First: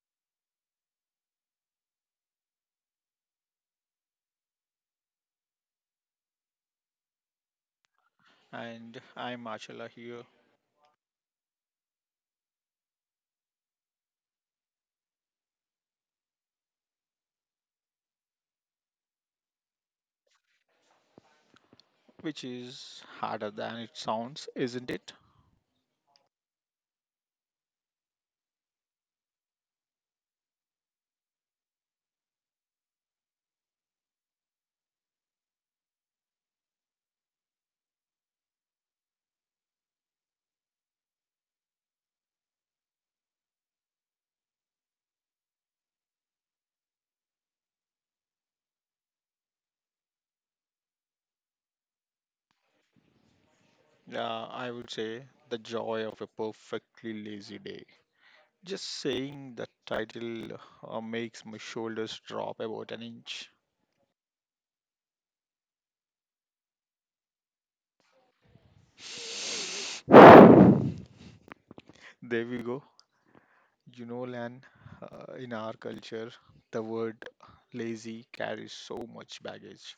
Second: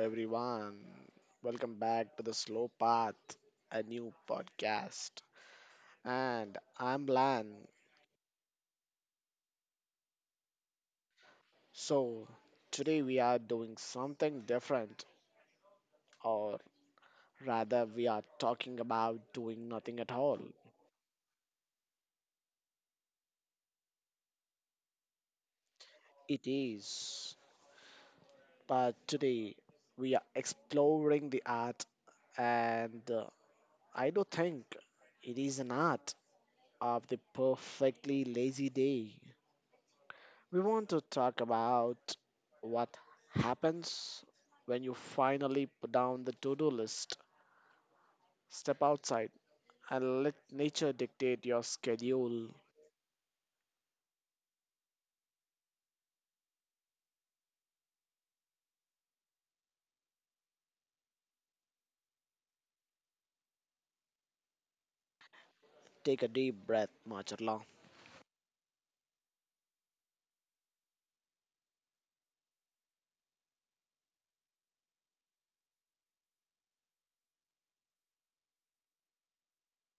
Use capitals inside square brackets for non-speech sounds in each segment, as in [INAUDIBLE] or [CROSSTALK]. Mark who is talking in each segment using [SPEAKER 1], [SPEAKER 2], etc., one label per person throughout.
[SPEAKER 1] everyone. Welcome back to the Slow Path, a new podcast. And I'm Lan.
[SPEAKER 2] And I'm Marcella here,
[SPEAKER 1] So, today we are doing something different, or rather, we are talking about doing nothing at all.
[SPEAKER 2] which is harder than it sounds, isn't it?
[SPEAKER 1] It is. But today we are exploring the art, and I do think it is an art of the perfectly lazy day. We want to talk about what happens when you finally put down the to do list, step outside, and let nature dictate your schedule.
[SPEAKER 2] Yeah, I would say the joy of a perfectly lazy day. Just saying the title makes my shoulders drop about an inch.
[SPEAKER 1] Take a deep breath, Marcella.
[SPEAKER 2] [SIGHS] There we go. You know, Lan, in our culture, the word lazy carries so much baggage.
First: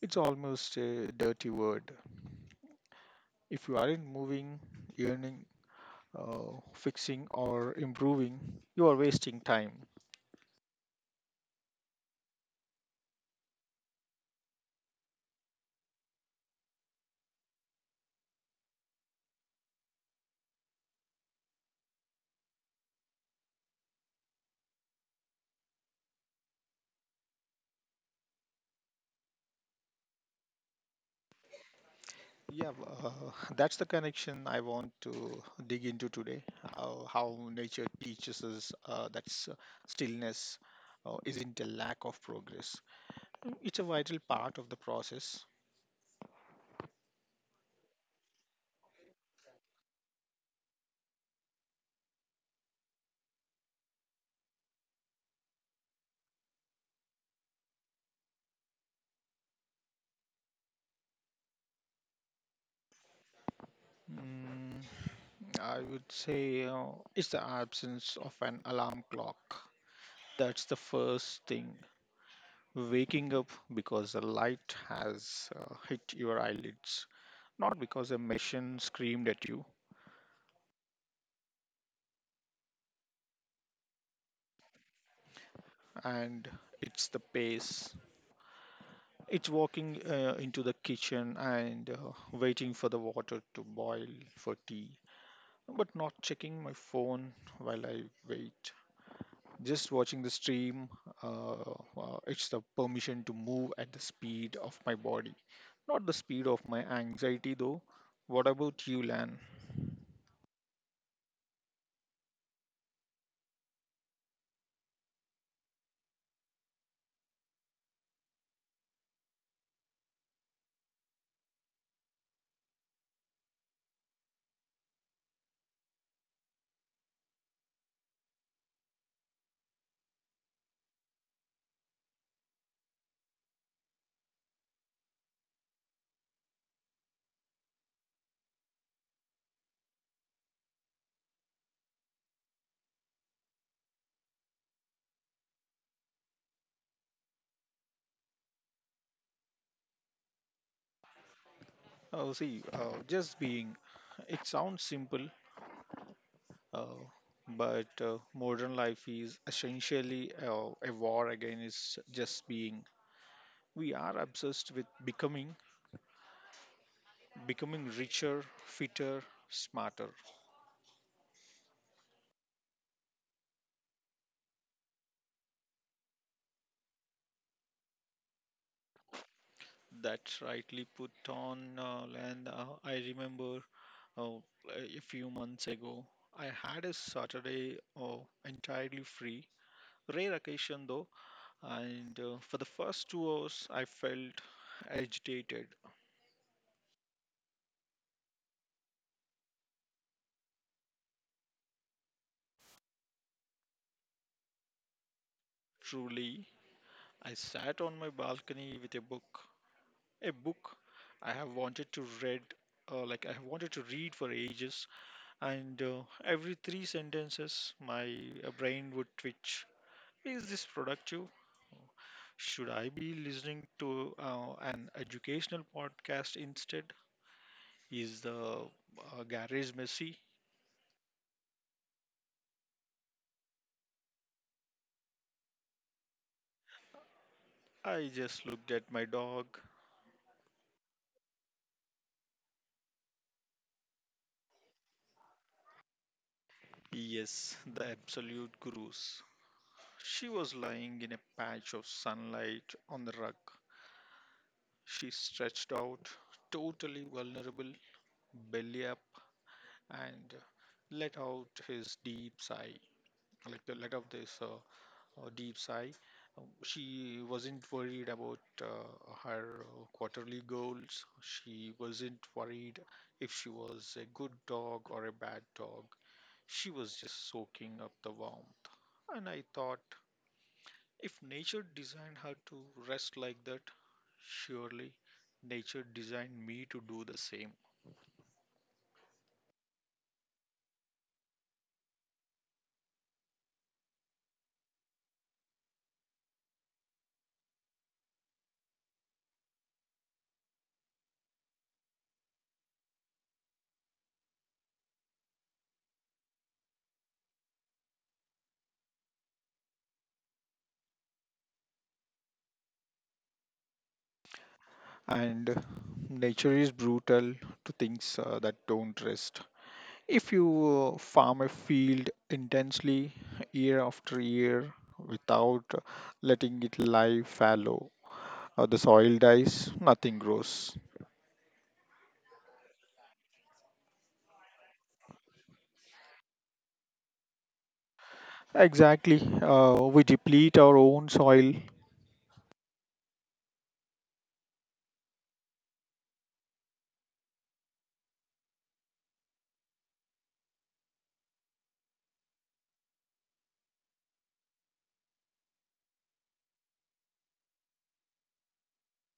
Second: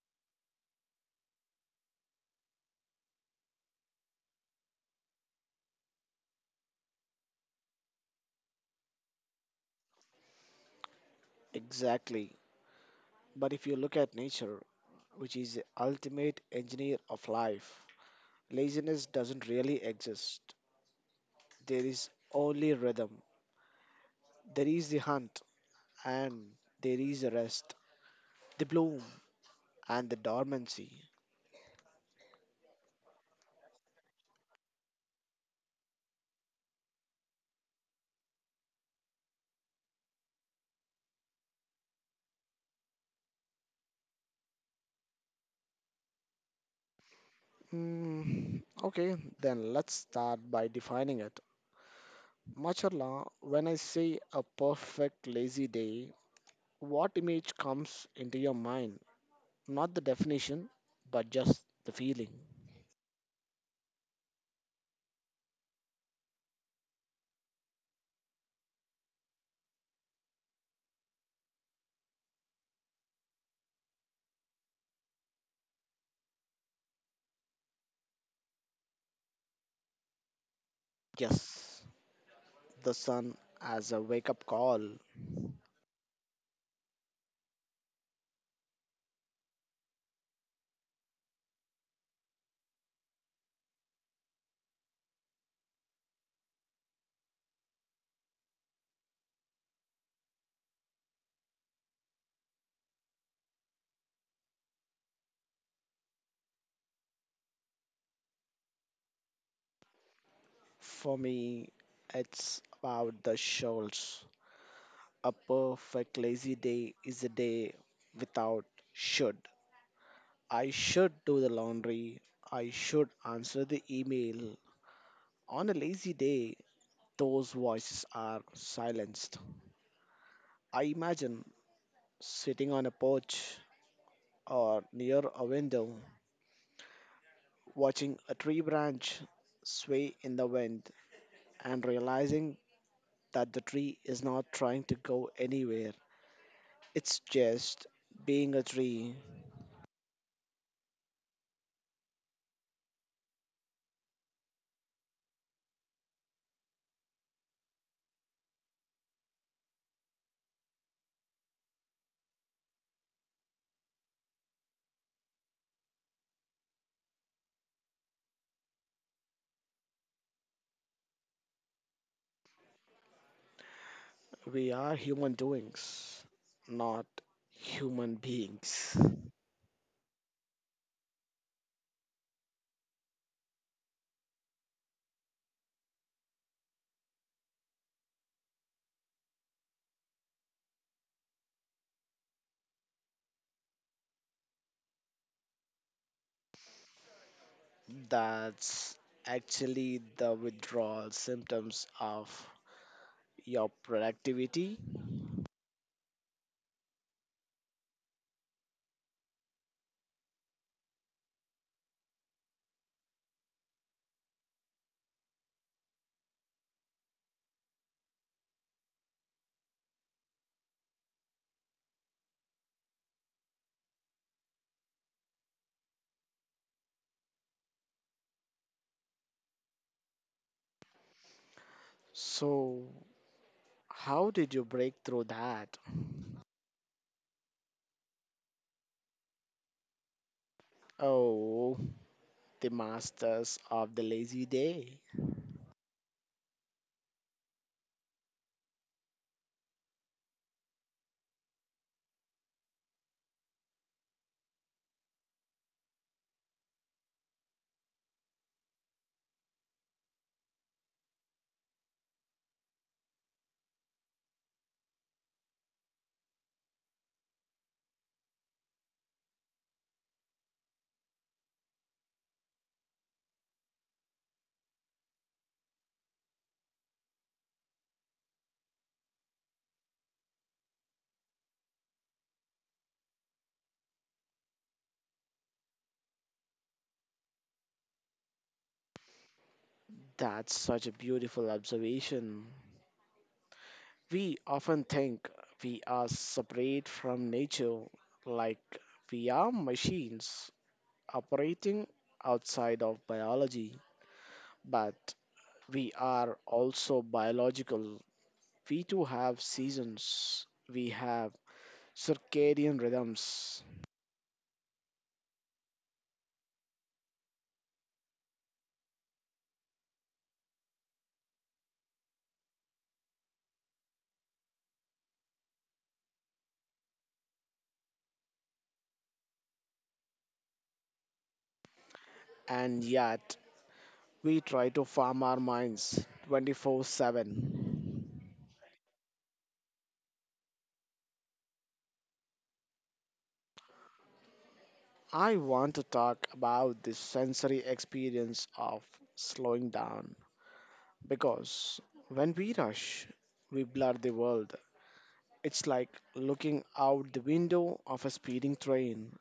[SPEAKER 2] It's almost a dirty word. If you aren't moving, earning, fixing or improving, you are wasting time.
[SPEAKER 1] Exactly. But if you look at nature, which is the ultimate engineer of life, laziness doesn't really exist. There is only rhythm. There is the hunt, and there is the rest, the bloom, and the dormancy.
[SPEAKER 2] Yeah, well, [LAUGHS] that's the connection I want to dig into today. How nature teaches us that stillness isn't a lack of progress, it's a vital part of the process.
[SPEAKER 1] Mm, okay, then let's start by defining it. Macharla, when I say a perfect lazy day, what image comes into your mind? Not the definition, but just the feeling.
[SPEAKER 2] Mm, I would say it's the absence of an alarm clock. That's the first thing waking up because the light has hit your eyelids, not because a machine screamed at you.
[SPEAKER 1] Yes, the sun as a wake up call.
[SPEAKER 2] And it's the pace. It's walking into the kitchen and waiting for the water to boil for tea, but not checking my phone while I wait. Just watching the stream. Uh, it's the permission to move at the speed of my body, not the speed of my anxiety, though. What about you, Lan?
[SPEAKER 1] For me, it's about the shoals. A perfect lazy day is a day without should. I should do the laundry. I should answer the email. On a lazy day, those voices are silenced. I imagine sitting on a porch or near a window, watching a tree branch sway in the wind and realizing that the tree is not trying to go anywhere. It's just being a tree.
[SPEAKER 2] Oh, see, just being, it sounds simple, uh, but modern life is essentially a war against just being. We are obsessed with becoming, becoming richer, fitter, smarter.
[SPEAKER 1] We are human doings, not human beings.
[SPEAKER 2] That's rightly put on, and I remember uh, a few months ago, I had a Saturday entirely free, rare occasion though. And for the first 2 hours, I felt agitated.
[SPEAKER 1] That's actually the withdrawal symptoms of your productivity.
[SPEAKER 2] Truly, I sat on my balcony with a book I have wanted to read, like I have wanted to read for ages. And every three sentences, my brain would twitch. Is this productive? Should I be listening to an educational podcast instead? Is the garage messy?
[SPEAKER 1] So, how did you break through that?
[SPEAKER 2] I just looked at my dog.
[SPEAKER 1] Oh, the masters of the lazy day.
[SPEAKER 2] Yes, the absolute gurus. She was lying in a patch of sunlight on the rug. She stretched out, totally vulnerable, belly up, and let out his deep sigh. Like the let out this deep sigh. She wasn't worried about her quarterly goals. She wasn't worried if she was a good dog or a bad dog. She was just soaking up the warmth, and I thought, if nature designed her to rest like that, surely nature designed me to do the same.
[SPEAKER 1] That's such a beautiful observation. We often think we are separate from nature, like we are machines operating outside of biology, but we are also biological. We too have seasons, we have circadian rhythms,
[SPEAKER 2] And nature is brutal to things that don't rest. If you farm a field intensely year after year without letting it lie fallow, the soil dies, nothing grows.
[SPEAKER 1] and yet we try to farm our minds 24 7.
[SPEAKER 2] Exactly. We deplete our own soil.
[SPEAKER 1] I want to talk about the sensory experience of slowing down because when we rush, we blur the world. It's like looking out the window of a speeding train,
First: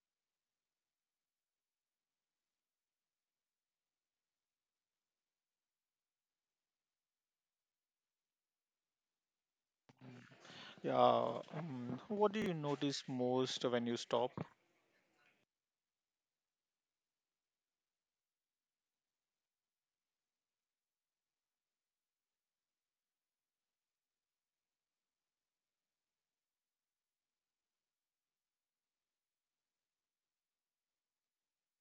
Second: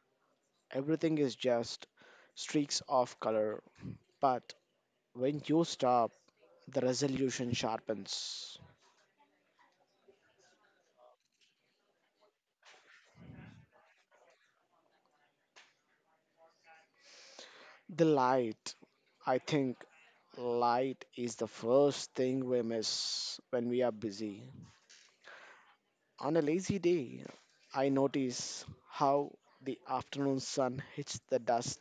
[SPEAKER 1] everything is just streaks of color. But when you stop, the resolution sharpens.
[SPEAKER 2] Yeah. What do you notice most when you stop?
[SPEAKER 1] The light, I think, light is the first thing we miss when we are busy. On a lazy day, I notice how the afternoon sun hits the dust,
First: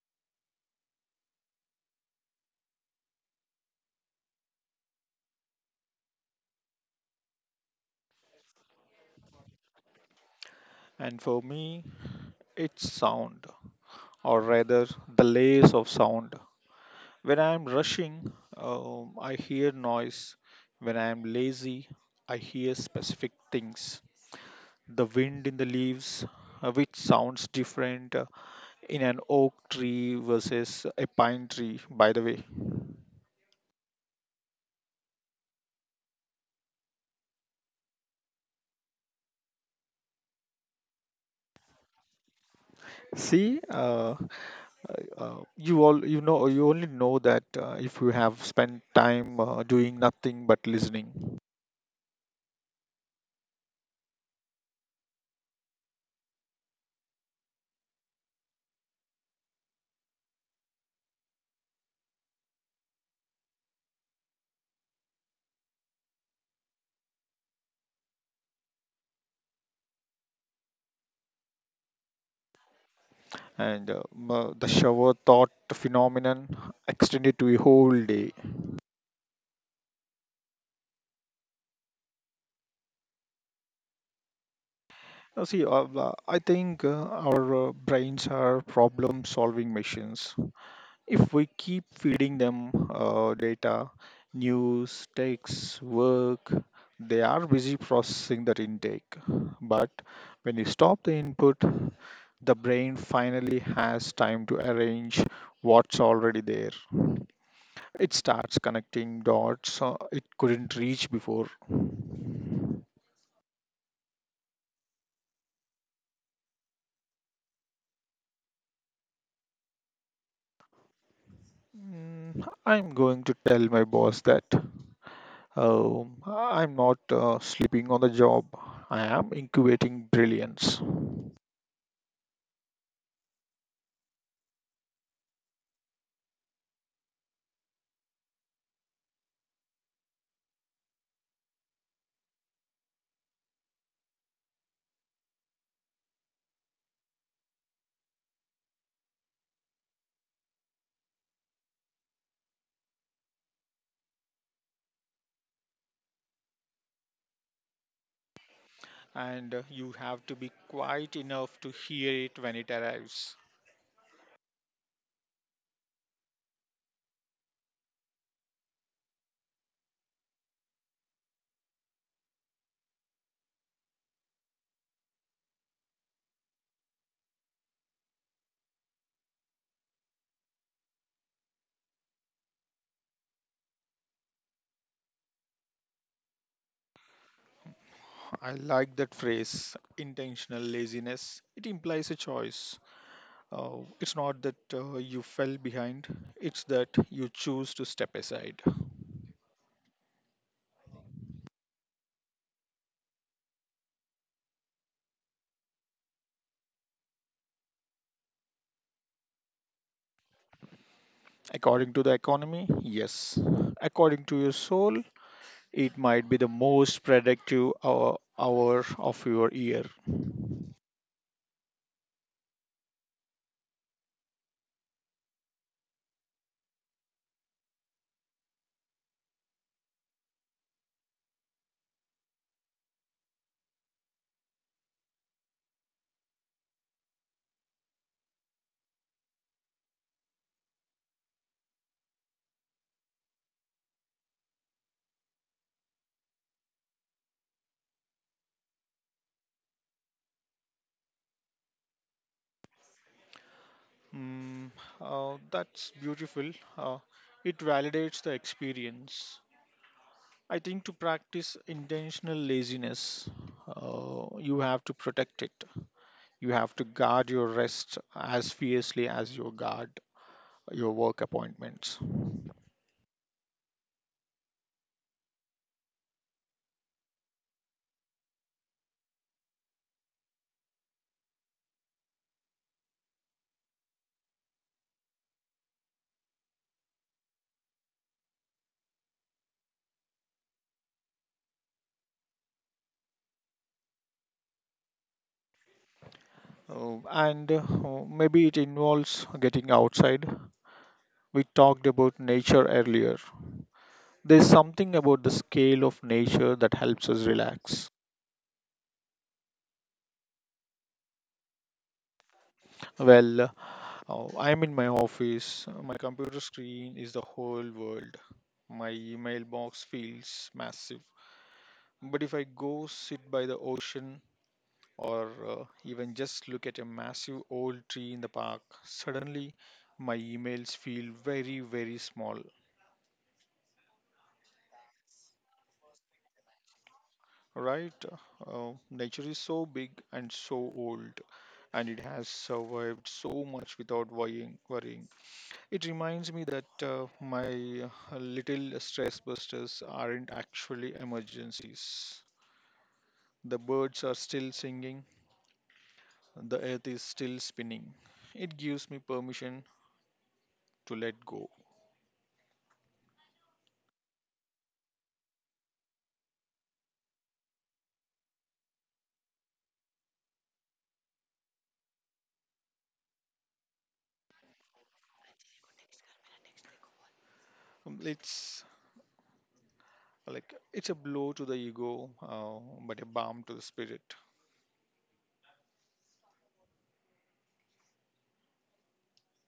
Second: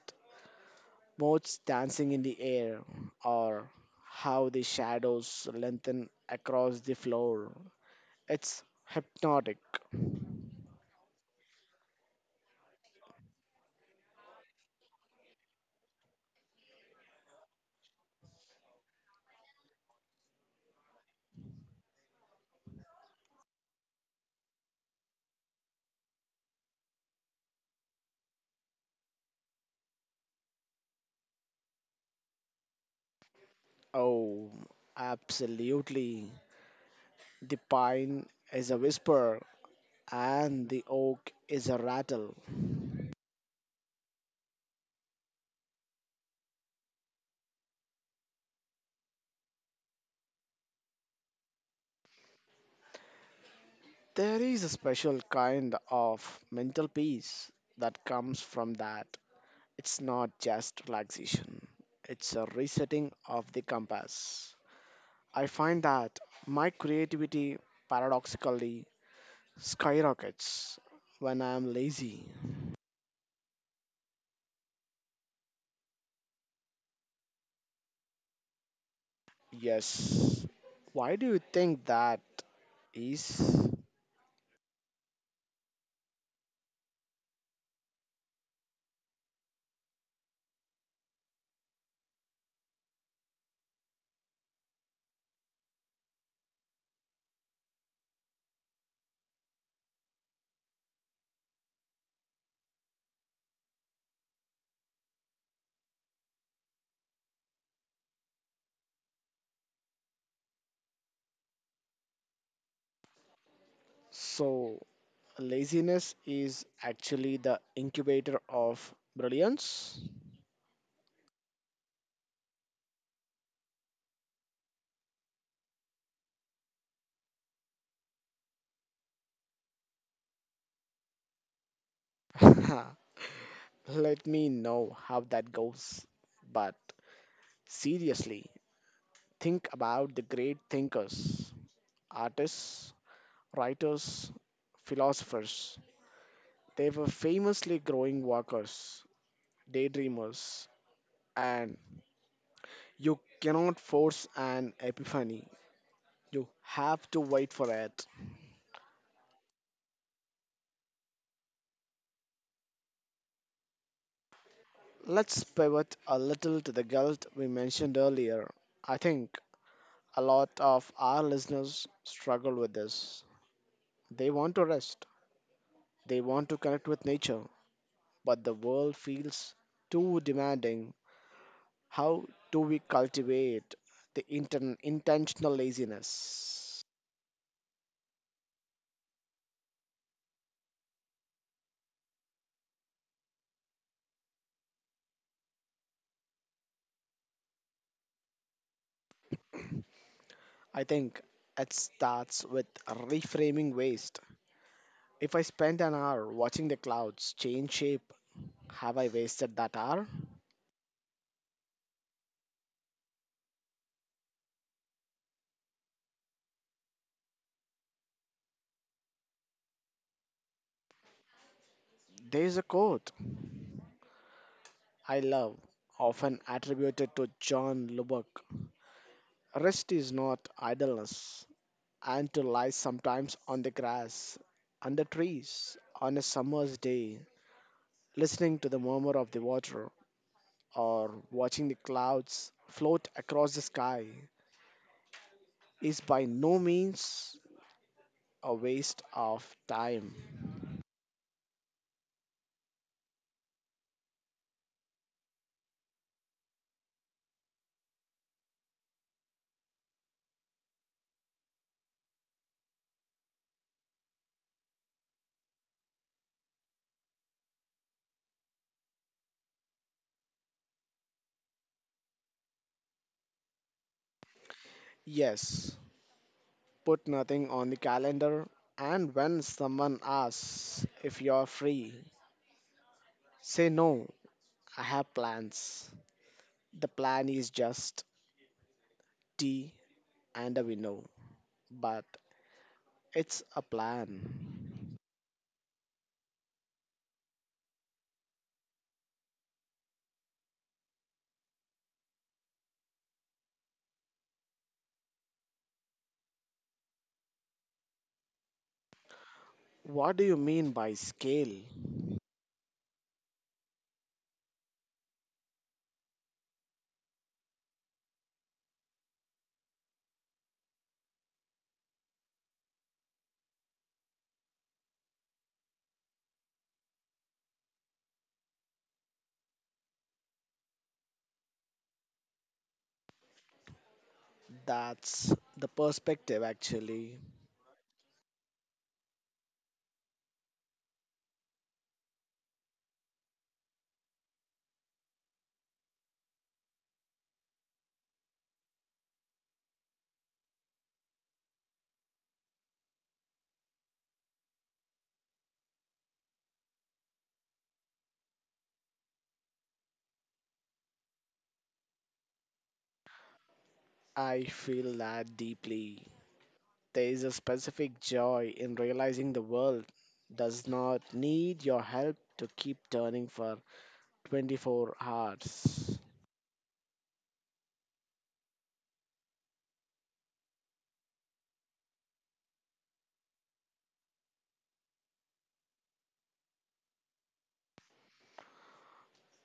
[SPEAKER 1] motes dancing in the air, or how the shadows lengthen across the floor. It's hypnotic.
[SPEAKER 2] And for me, it's sound, or rather, the layers of sound. When I am rushing, I hear noise. When I am lazy, I hear specific things. The wind in the leaves, which sounds different in an oak tree versus a pine tree, by the way.
[SPEAKER 1] Oh, absolutely. The pine is a whisper, and the oak is a rattle.
[SPEAKER 2] See, you only know that if you have spent time doing nothing but listening.
[SPEAKER 1] There is a special kind of mental peace that comes from that. It's not just relaxation, it's a resetting of the compass. I find that my creativity paradoxically skyrockets when I am lazy.
[SPEAKER 2] And the shower thought phenomenon extended to a whole day.
[SPEAKER 1] Yes. Why do you think that is?
[SPEAKER 2] See, I think our brains are problem solving machines. If we keep feeding them data, news, texts, work, they are busy processing that intake. But when you stop the input, the brain finally has time to arrange what's already there. It starts connecting dots it couldn't reach before.
[SPEAKER 1] So, laziness is actually the incubator of brilliance?
[SPEAKER 2] I'm going to tell my boss that I'm not sleeping on the job. I am incubating brilliance.
[SPEAKER 1] [LAUGHS] Let me know how that goes. But seriously, think about the great thinkers, artists, writers, philosophers. They were famously growing workers, daydreamers, and you cannot force an epiphany. You have to wait for it.
[SPEAKER 2] And you have to be quiet enough to hear it when it arrives.
[SPEAKER 1] Let's pivot a little to the guilt we mentioned earlier. I think a lot of our listeners struggle with this. They want to rest. They want to connect with nature, but the world feels too demanding. How do we cultivate the intentional laziness?
[SPEAKER 2] I like that phrase, intentional laziness. It implies a choice. It's not that you fell behind, it's that you choose to step aside.
[SPEAKER 1] I think it starts with reframing waste. If I spend an hour watching the clouds change shape, have I wasted that hour?
[SPEAKER 2] According to the economy, yes. According to your soul, it might be the most productive hour of your year.
[SPEAKER 1] There's a quote I love, often attributed to John Lubbock. Rest is not idleness, and to lie sometimes on the grass, under trees, on a summer's day, listening to the murmur of the water or watching the clouds float across the sky is by no means a waste of time.
[SPEAKER 2] Mm, that's beautiful. Uh, it validates the experience. I think to practice intentional laziness, you have to protect it. You have to guard your rest as fiercely as you guard your work appointments.
[SPEAKER 1] Yes, put nothing on the calendar, and when someone asks if you're free, say no, I have plans. The plan is just tea and a window, but it's a plan.
[SPEAKER 2] And maybe it involves getting outside. We talked about nature earlier. There's something about the scale of nature that helps us relax.
[SPEAKER 1] What do you mean by scale?
[SPEAKER 2] Well, I'm in my office. My computer screen is the whole world. My email box feels massive. But if I go sit by the ocean or even just look at a massive old tree in the park, suddenly my emails feel very, very small.
[SPEAKER 1] That's the perspective, actually.
[SPEAKER 2] Right? Nature is so big and so old, and it has survived so much without worrying. It reminds me that my little stress busters aren't actually emergencies. The birds are still singing, the earth is still spinning. It gives me permission to let go.
[SPEAKER 1] I feel that deeply. There is a specific joy in realizing the world does not need your help to keep turning for 24 hours.
[SPEAKER 2] It's like it's a blow to the ego, but a balm to the spirit.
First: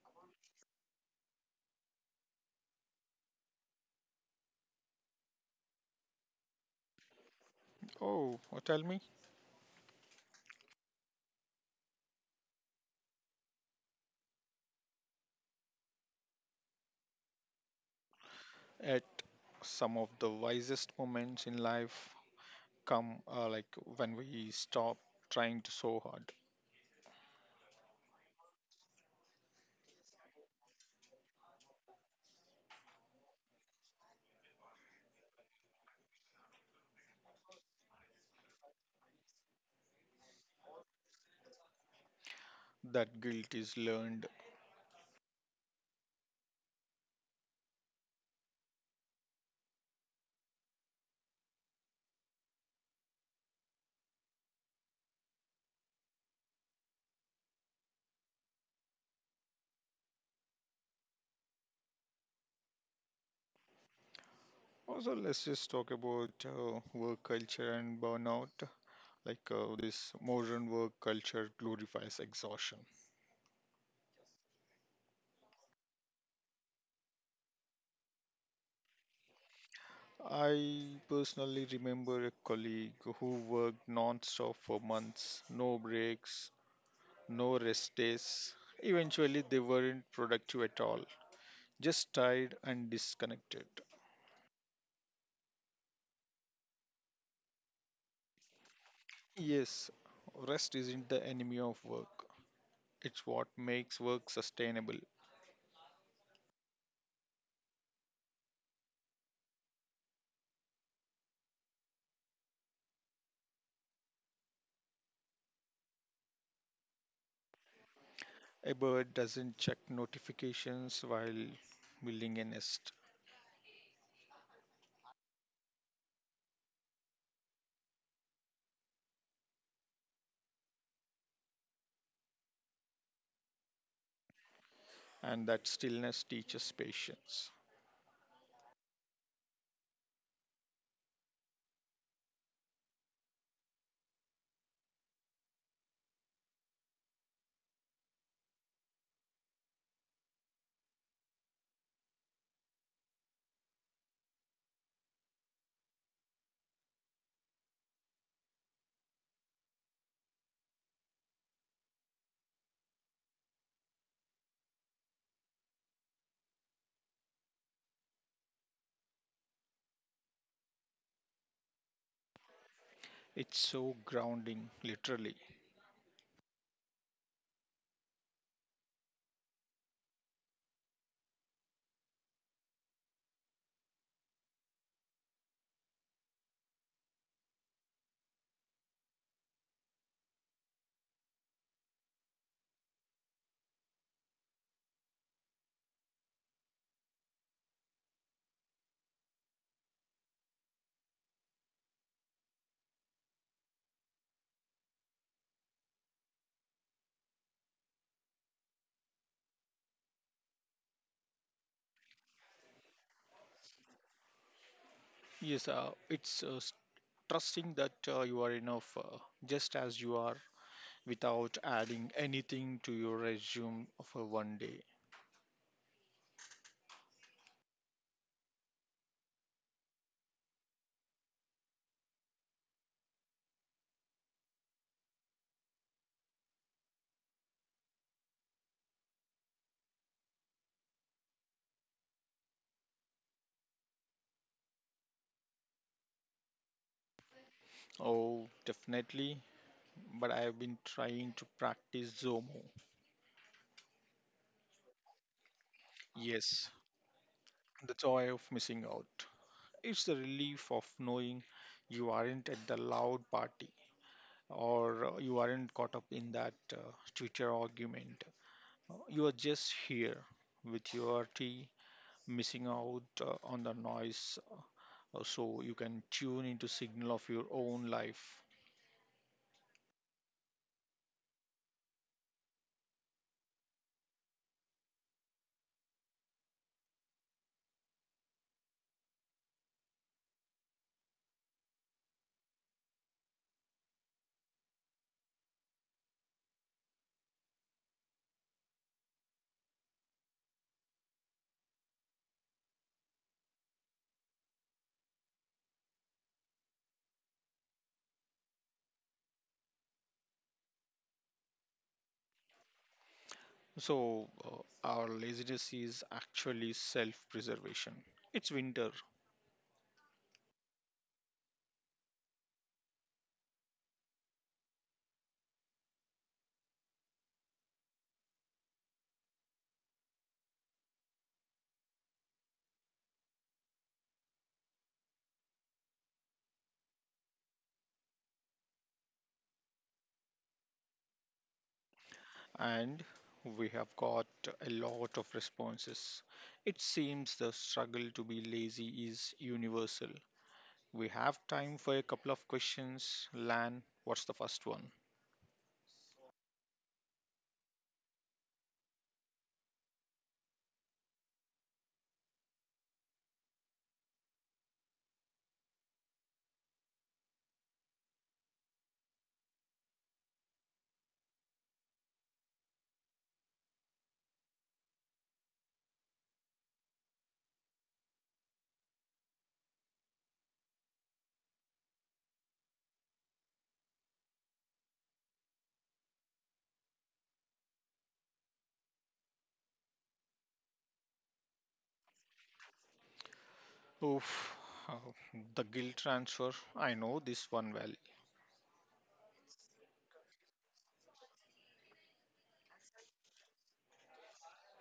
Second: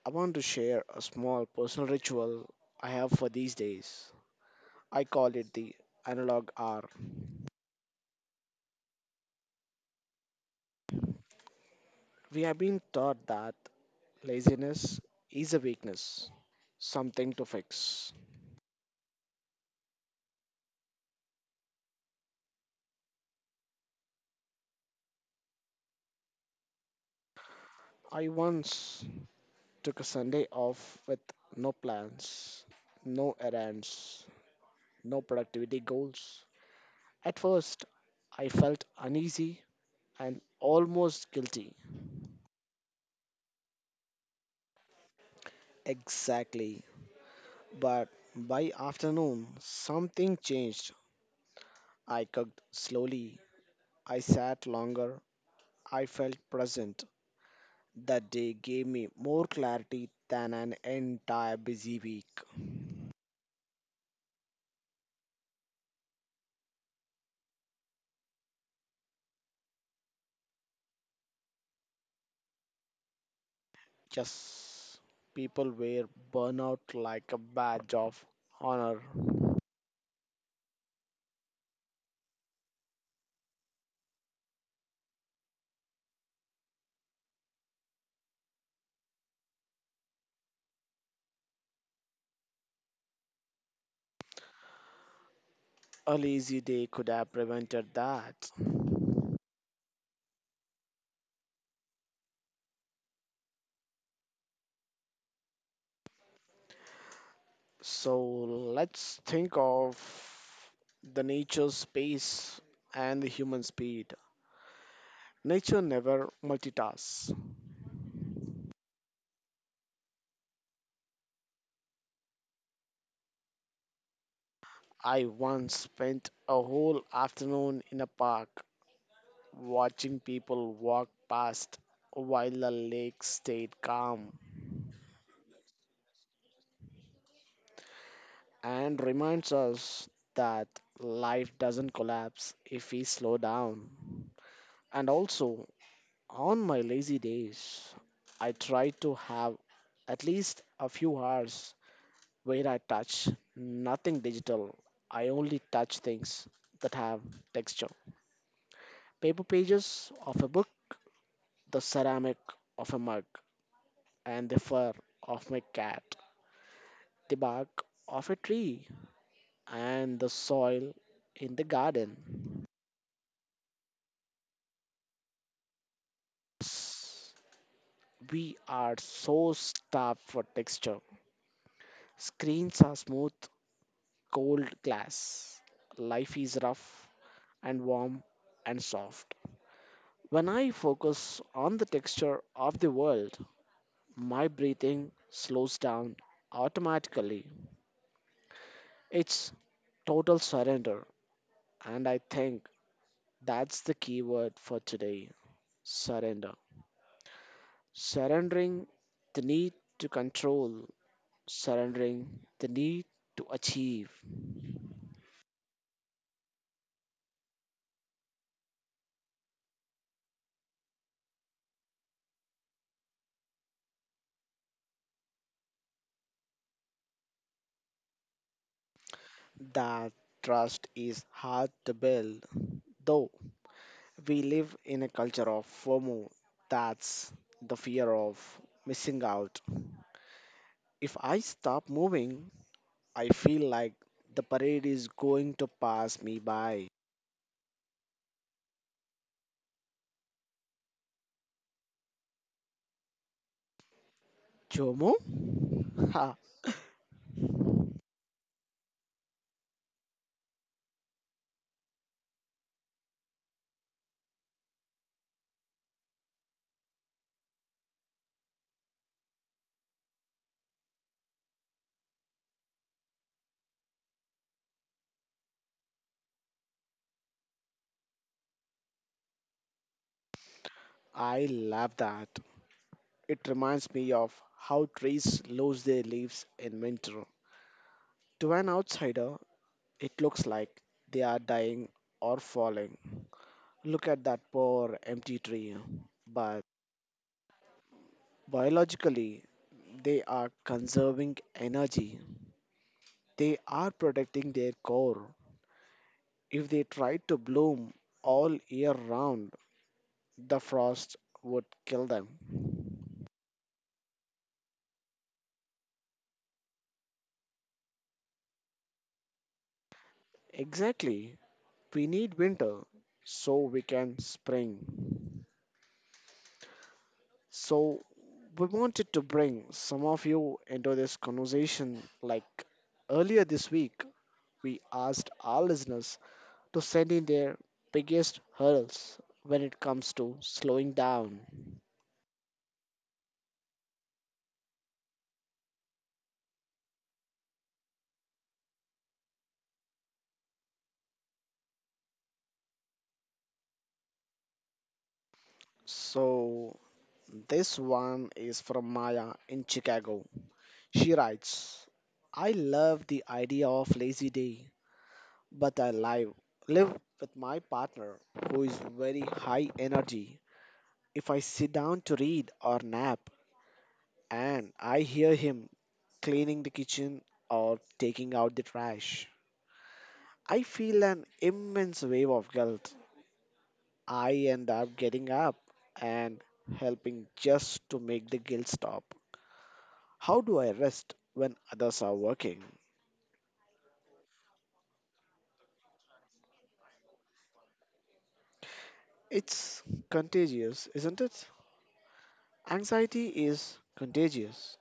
[SPEAKER 1] I want to share a small personal ritual I have for these days. I call it the analog hour.
[SPEAKER 2] Oh, tell me,
[SPEAKER 1] We have been taught that laziness is a weakness, something to fix.
[SPEAKER 2] at some of the wisest moments in life come like when we stop trying to so hard.
[SPEAKER 1] I once took a Sunday off with no plans, no errands, no productivity goals. At first, I felt uneasy and almost guilty.
[SPEAKER 2] That guilt is learned.
[SPEAKER 1] Exactly. But by afternoon, something changed. I cooked slowly. I sat longer. I felt present. That day gave me more clarity than an entire busy week.
[SPEAKER 2] Also, let's just talk about work culture and burnout. Like this modern work culture glorifies exhaustion.
[SPEAKER 1] Yes, people wear burnout like a badge of honor.
[SPEAKER 2] I personally remember a colleague who worked non-stop for months, no breaks, no rest days. Eventually, they weren't productive at all, just tired and disconnected.
[SPEAKER 1] A lazy day could have prevented that.
[SPEAKER 2] Yes, rest isn't the enemy of work. It's what makes work sustainable.
[SPEAKER 1] So let's think of the nature's space and the human speed. Nature never multitasks.
[SPEAKER 2] A bird doesn't check notifications while building a nest,
[SPEAKER 1] I once spent a whole afternoon in a park watching people walk past while the lake stayed calm.
[SPEAKER 2] and that stillness teaches patience.
[SPEAKER 1] And reminds us that life doesn't collapse if we slow down. And also, on my lazy days, I try to have at least a few hours where I touch nothing digital. I only touch things that have texture. Paper pages of a book, the ceramic of a mug, and the fur of my cat, the bark of a tree, and the soil in the garden.
[SPEAKER 2] It's so grounding, literally.
[SPEAKER 1] We are so starved for texture. Screens are smooth, cold glass. Life is rough and warm and soft. When I focus on the texture of the world, my breathing slows down automatically. It's total surrender, and I think that's the key word for today: surrender. Surrendering the need to control, surrendering the need to achieve.
[SPEAKER 2] Yes, trusting that you are enough just as you are without adding anything to your resume for one day.
[SPEAKER 1] That trust is hard to build, though. We live in a culture of FOMO. That's the fear of missing out. If I stop moving, I feel like the parade is going to pass me by.
[SPEAKER 2] Oh, definitely, but I've been trying to practice Zomo.
[SPEAKER 1] Jomo? [LAUGHS] Ha,
[SPEAKER 2] Yes, the joy of missing out. It's the relief of knowing you aren't at the loud party or you aren't caught up in that Twitter argument. You are just here with your tea, missing out on the noise, so you can tune into signal of your own life.
[SPEAKER 1] I love that. It reminds me of how trees lose their leaves in winter. To an outsider, it looks like they are dying or falling. Look at that poor empty tree. But biologically, they are conserving energy. They are protecting their core. If they tried to bloom all year round, the frost would kill them.
[SPEAKER 2] So our laziness is actually self-preservation. It's winter,
[SPEAKER 1] Exactly. We need winter so we can spring. So we wanted to bring some of you into this conversation. Like earlier this week we asked our listeners to send in their biggest hurdles when it comes to slowing down.
[SPEAKER 2] and we have got a lot of responses. It seems the struggle to be lazy is universal. We have time for a couple of questions. Lan, what's the first one?
[SPEAKER 1] So, this one is from Maya in Chicago. She writes, I love the idea of lazy day, but I live, live with my partner who is very high energy. If I sit down to read or nap and I hear him cleaning the kitchen or taking out the trash, I feel an immense wave of guilt. I end up getting up and helping just to make the guilt stop. How do I rest when others are working?
[SPEAKER 2] Oof, uh, the guilt transfer. I know this one well.
[SPEAKER 1] It's contagious, isn't it? Anxiety is contagious.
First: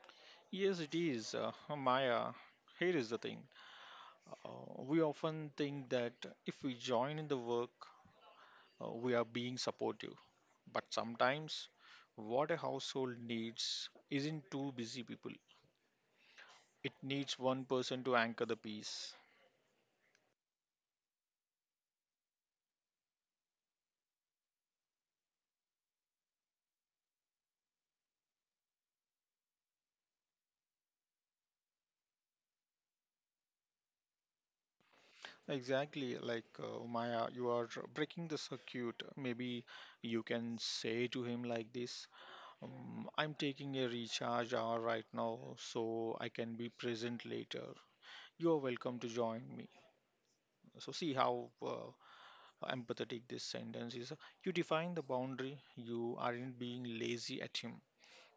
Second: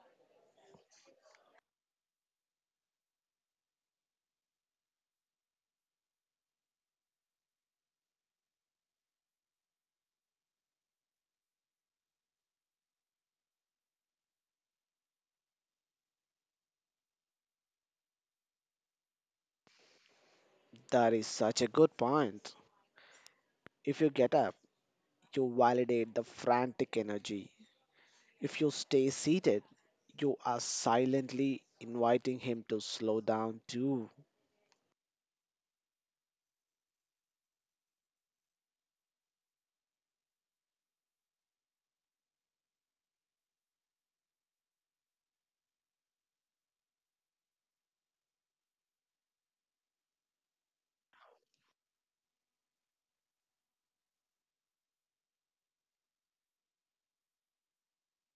[SPEAKER 2] Yes, it is. Maya, here is the thing. Uh, we often think that if we join in the work, we are being supportive. But sometimes, what a household needs isn't two busy people, it needs one person to anchor the peace.
[SPEAKER 1] That is such a good point. If you get up, you validate the frantic energy. If you stay seated, you are silently inviting him to slow down too.
[SPEAKER 2] Exactly, like Maya, you are breaking the circuit. Maybe you can say to him like this, I'm taking a recharge hour right now, so I can be present later. You're welcome to join me. So, see how empathetic this sentence is. You define the boundary, you aren't being lazy at him,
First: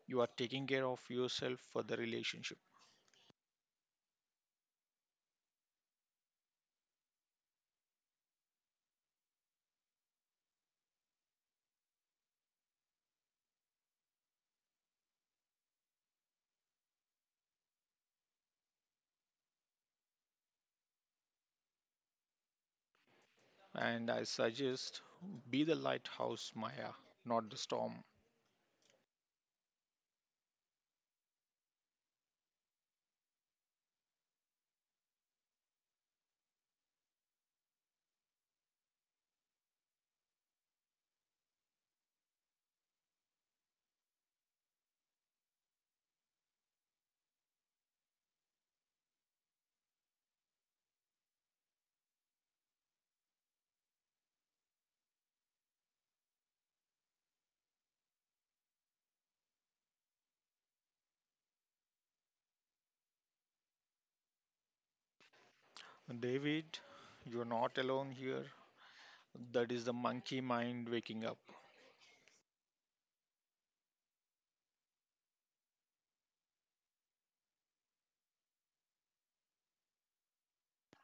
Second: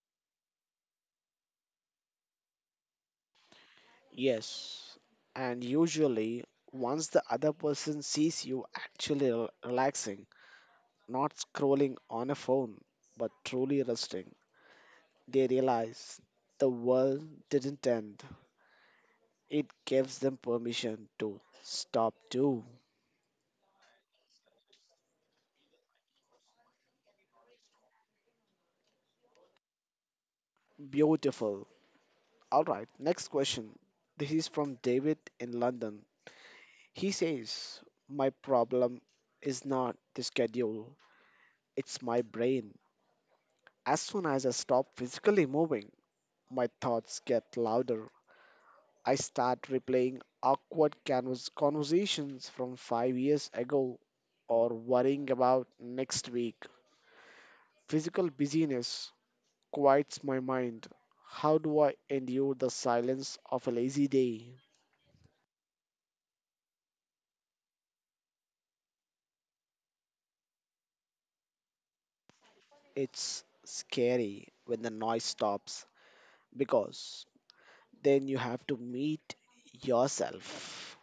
[SPEAKER 2] you are taking care of yourself for the relationship.
[SPEAKER 1] Yes, and usually once the other person sees you actually relaxing, not scrolling on a phone, but truly resting, they realize the world didn't end. It gives them permission to stop too.
[SPEAKER 2] And I suggest be the lighthouse, Maya, not the storm.
[SPEAKER 1] Beautiful. All right, next question. This is from David in London. He says, my problem is not the schedule, it's my brain. As soon as I stop physically moving, my thoughts get louder. I start replaying awkward canvas conversations from 5 years ago or worrying about next week. Physical busyness quiets my mind. How do I endure the silence of a lazy day?
[SPEAKER 2] David, you're not alone here. That is the monkey mind waking up.
[SPEAKER 1] It's scary when the noise stops because then you have to meet yourself.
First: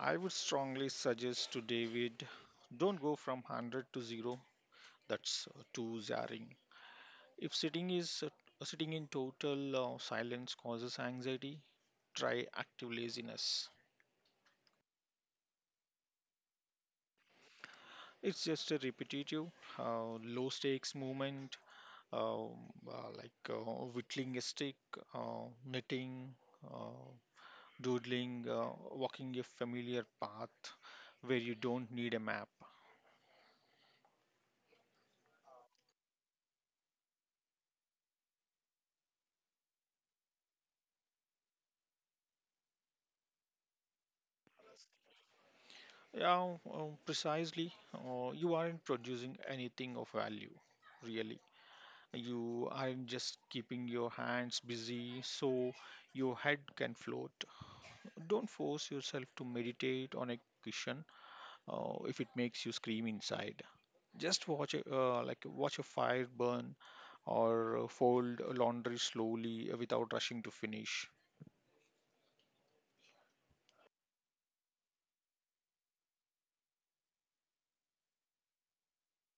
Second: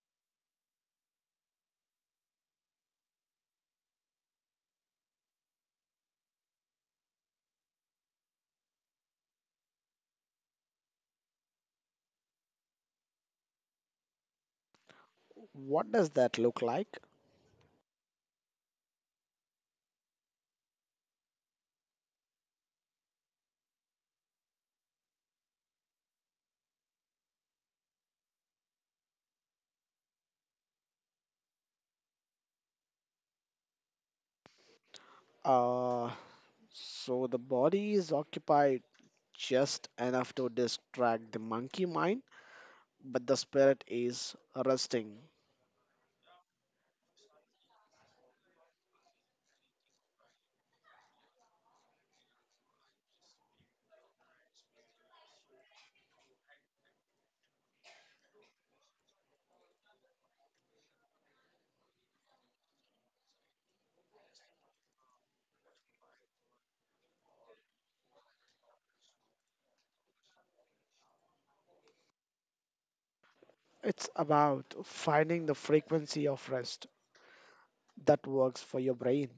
[SPEAKER 2] I would strongly suggest to David, don't go from 100 to 0. That's too jarring. If sitting in total silence causes anxiety, try active laziness.
[SPEAKER 1] What does that look like?
[SPEAKER 2] It's just a repetitive, low stakes movement, um, like whittling a stick, knitting, uh, doodling, walking a familiar path where you don't need a map.
[SPEAKER 1] Uh, so the body is occupied just enough to distract the monkey mind, but the spirit is resting.
[SPEAKER 2] Yeah, precisely. You aren't producing anything of value, really. You aren't just keeping your hands busy so your head can float. Don't force yourself to meditate on a cushion if it makes you scream inside. Just watch, like watch a fire burn, or fold laundry slowly without rushing to finish.
[SPEAKER 1] It's about finding the frequency of rest that works for your brain.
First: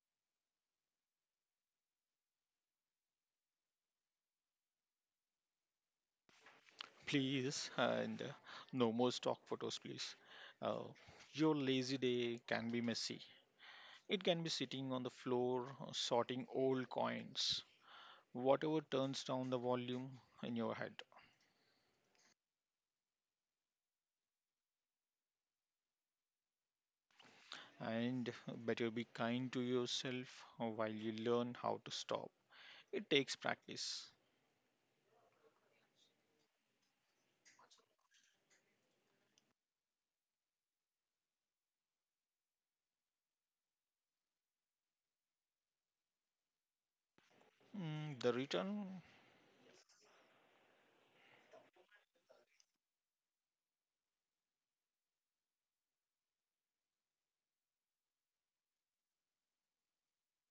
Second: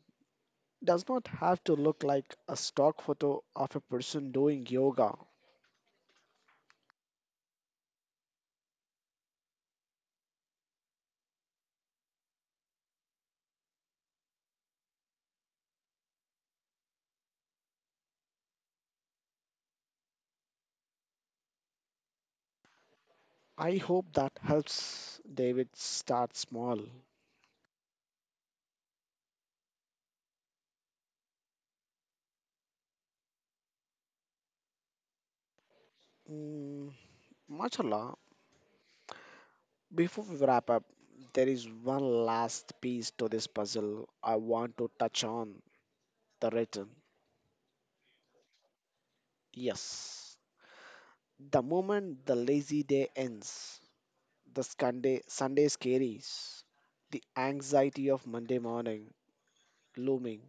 [SPEAKER 1] Does not have to look like a stock photo of a person doing yoga.
[SPEAKER 2] Please, and no more stock photos, please. Uh, your lazy day can be messy. It can be sitting on the floor, sorting old coins, whatever turns down the volume in your head.
[SPEAKER 1] I hope that helps David start small.
[SPEAKER 2] And better be kind to yourself while you learn how to stop. It takes practice.
[SPEAKER 1] Mm, mashallah, before we wrap up, there is one last piece to this puzzle I want to touch on: the return.
[SPEAKER 2] The return,
[SPEAKER 1] Yes. The moment the lazy day ends, the Sunday, Sunday scaries, the anxiety of Monday morning looming.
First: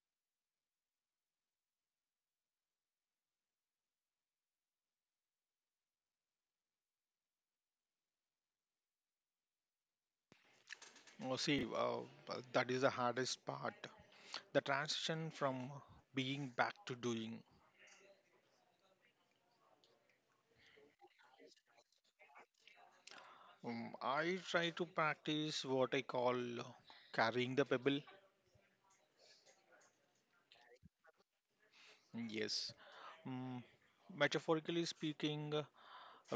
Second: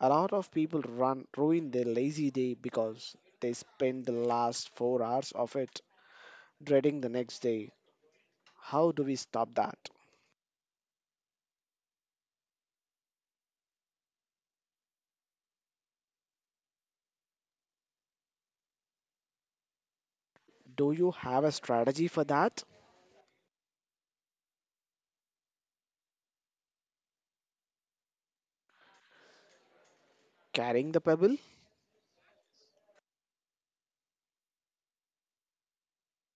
[SPEAKER 1] A lot of people run ruin their lazy day because they spend the last 4 hours of it dreading the next day. How do we stop that?
[SPEAKER 2] oh, see, that is the hardest part. The transition from being back to doing.
[SPEAKER 1] Do you have a strategy for that?
[SPEAKER 2] I try to practice what I call carrying the pebble.
[SPEAKER 1] Carrying the pebble?
[SPEAKER 2] Yes. Um, metaphorically speaking,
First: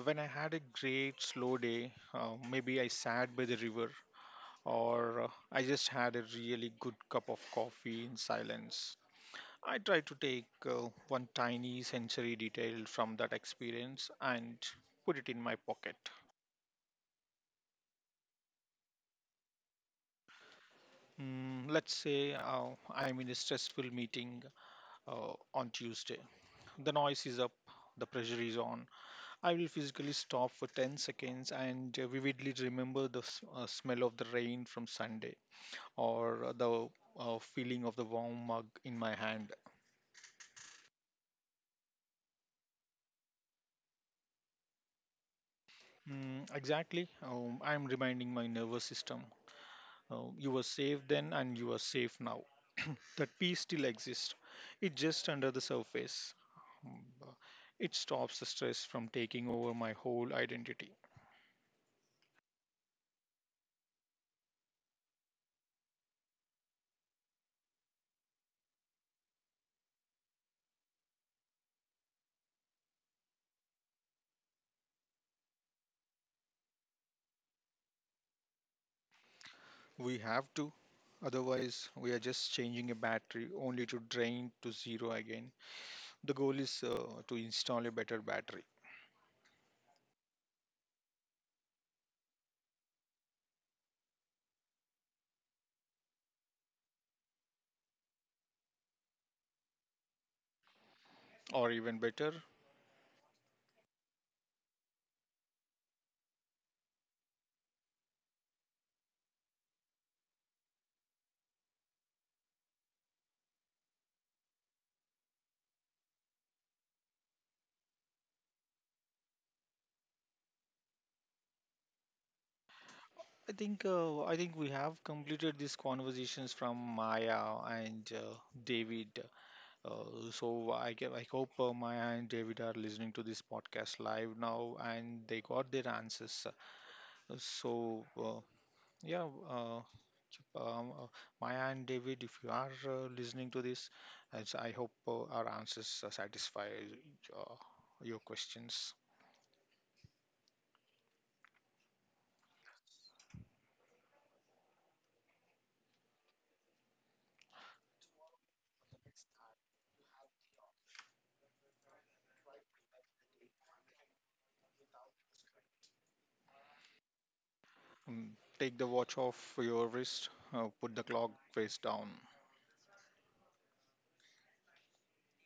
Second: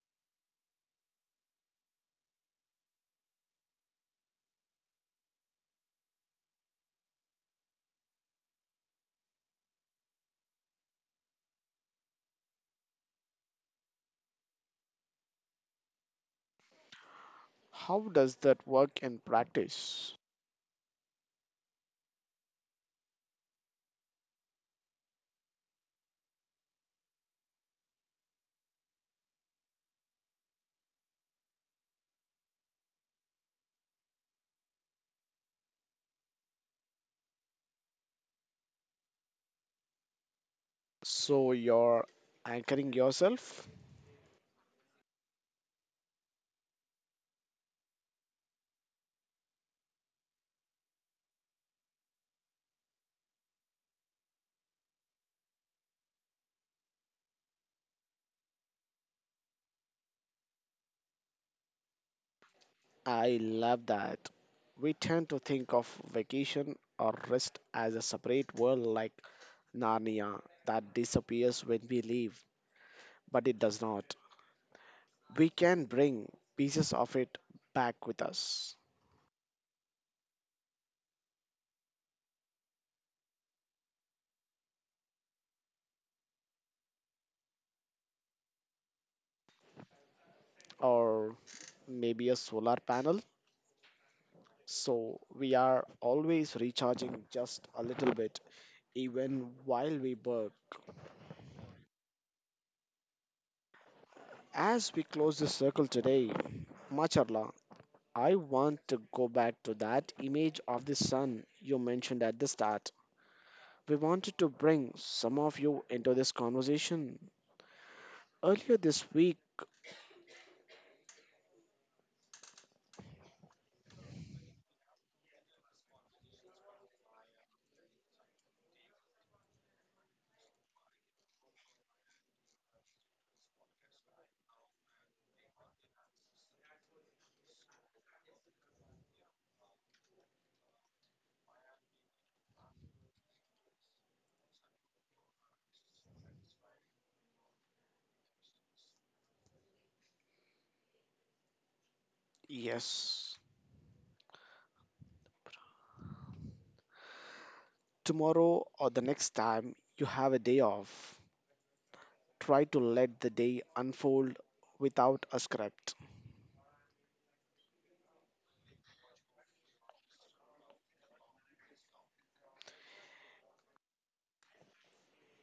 [SPEAKER 2] when I had a great slow day, maybe I sat by the river or I just had a really good cup of coffee in silence. I try to take one tiny sensory detail from that experience and put it in my pocket.
[SPEAKER 1] How does that work in practice?
[SPEAKER 2] Let's say I'm in a stressful meeting on Tuesday. The noise is up, the pressure is on. I will physically stop for 10 seconds and vividly remember the smell of the rain from Sunday or the feeling of the warm mug in my hand.
[SPEAKER 1] So you're anchoring yourself.
[SPEAKER 2] Exactly. I'm reminding my nervous system you were safe then and you are safe now. [CLEARS THROAT] That peace still exists, it's just under the surface. Um, It stops the stress from taking over my whole identity.
[SPEAKER 1] I love that. We tend to think of vacation or rest as a separate world like Narnia that disappears when we leave, but it does not. We can bring pieces of it back with us,
[SPEAKER 2] We have to. Otherwise, we are just changing a battery only to drain to zero again. The goal is to install a better battery,
[SPEAKER 1] or maybe a solar panel. So we are always recharging just a little bit, even while we work.
[SPEAKER 2] or even better.
[SPEAKER 1] As we close this circle today, Macharla, I want to go back to that image of the sun you mentioned at the start. We wanted to bring some of you into this conversation. Earlier this week,
[SPEAKER 2] I think we have completed these conversations from Maya and David. So I hope Maya and David are listening to this podcast live now, and they got their answers. So Yeah, uh, um, uh, Maya and David, if you are listening to this, as I hope our answers satisfy uh, your questions.
[SPEAKER 1] yes, tomorrow or the next time you have a day off, try to let the day unfold without a script.
[SPEAKER 2] Mm, Take the watch off your wrist, put the clock face down,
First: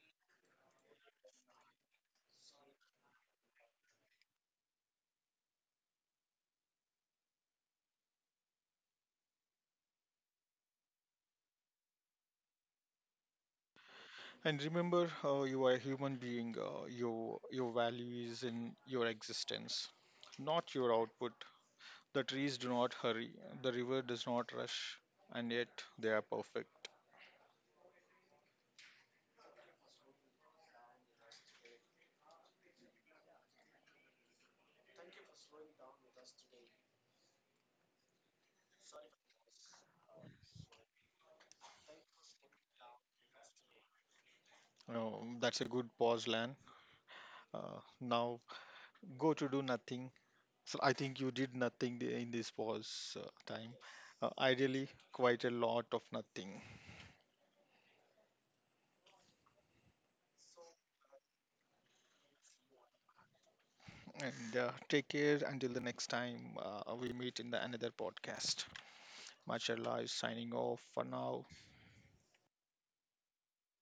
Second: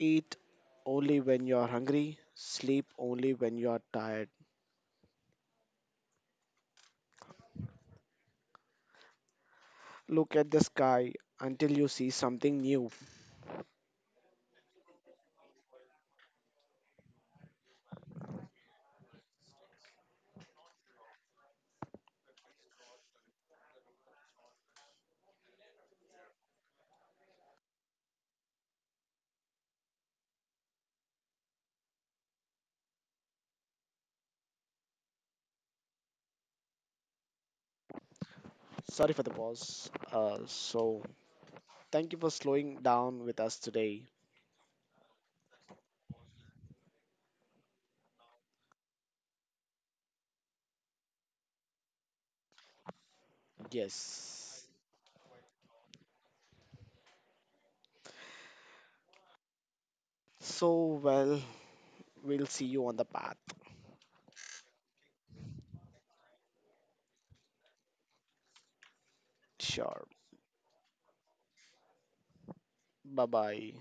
[SPEAKER 1] Eat only when you are hungry, sleep only when you are tired. Look at the sky until you see something new.
[SPEAKER 2] and remember you are a human being. Your value is in your existence, not your output. The trees do not hurry, the river does not rush, and yet they are perfect.
[SPEAKER 1] Sorry for the pause. Thank you for slowing down with us today.
[SPEAKER 2] That's a good pause, Lan. Now go to do nothing. So I think you did nothing in this pause time.
[SPEAKER 1] Yes.
[SPEAKER 2] Ideally, quite a lot of nothing.
[SPEAKER 1] So, well, we'll see you on the path.
[SPEAKER 2] And take care until the next time we meet in the another podcast. Mashallah
[SPEAKER 1] Sure.
[SPEAKER 2] is signing off for now.
[SPEAKER 1] Bye bye.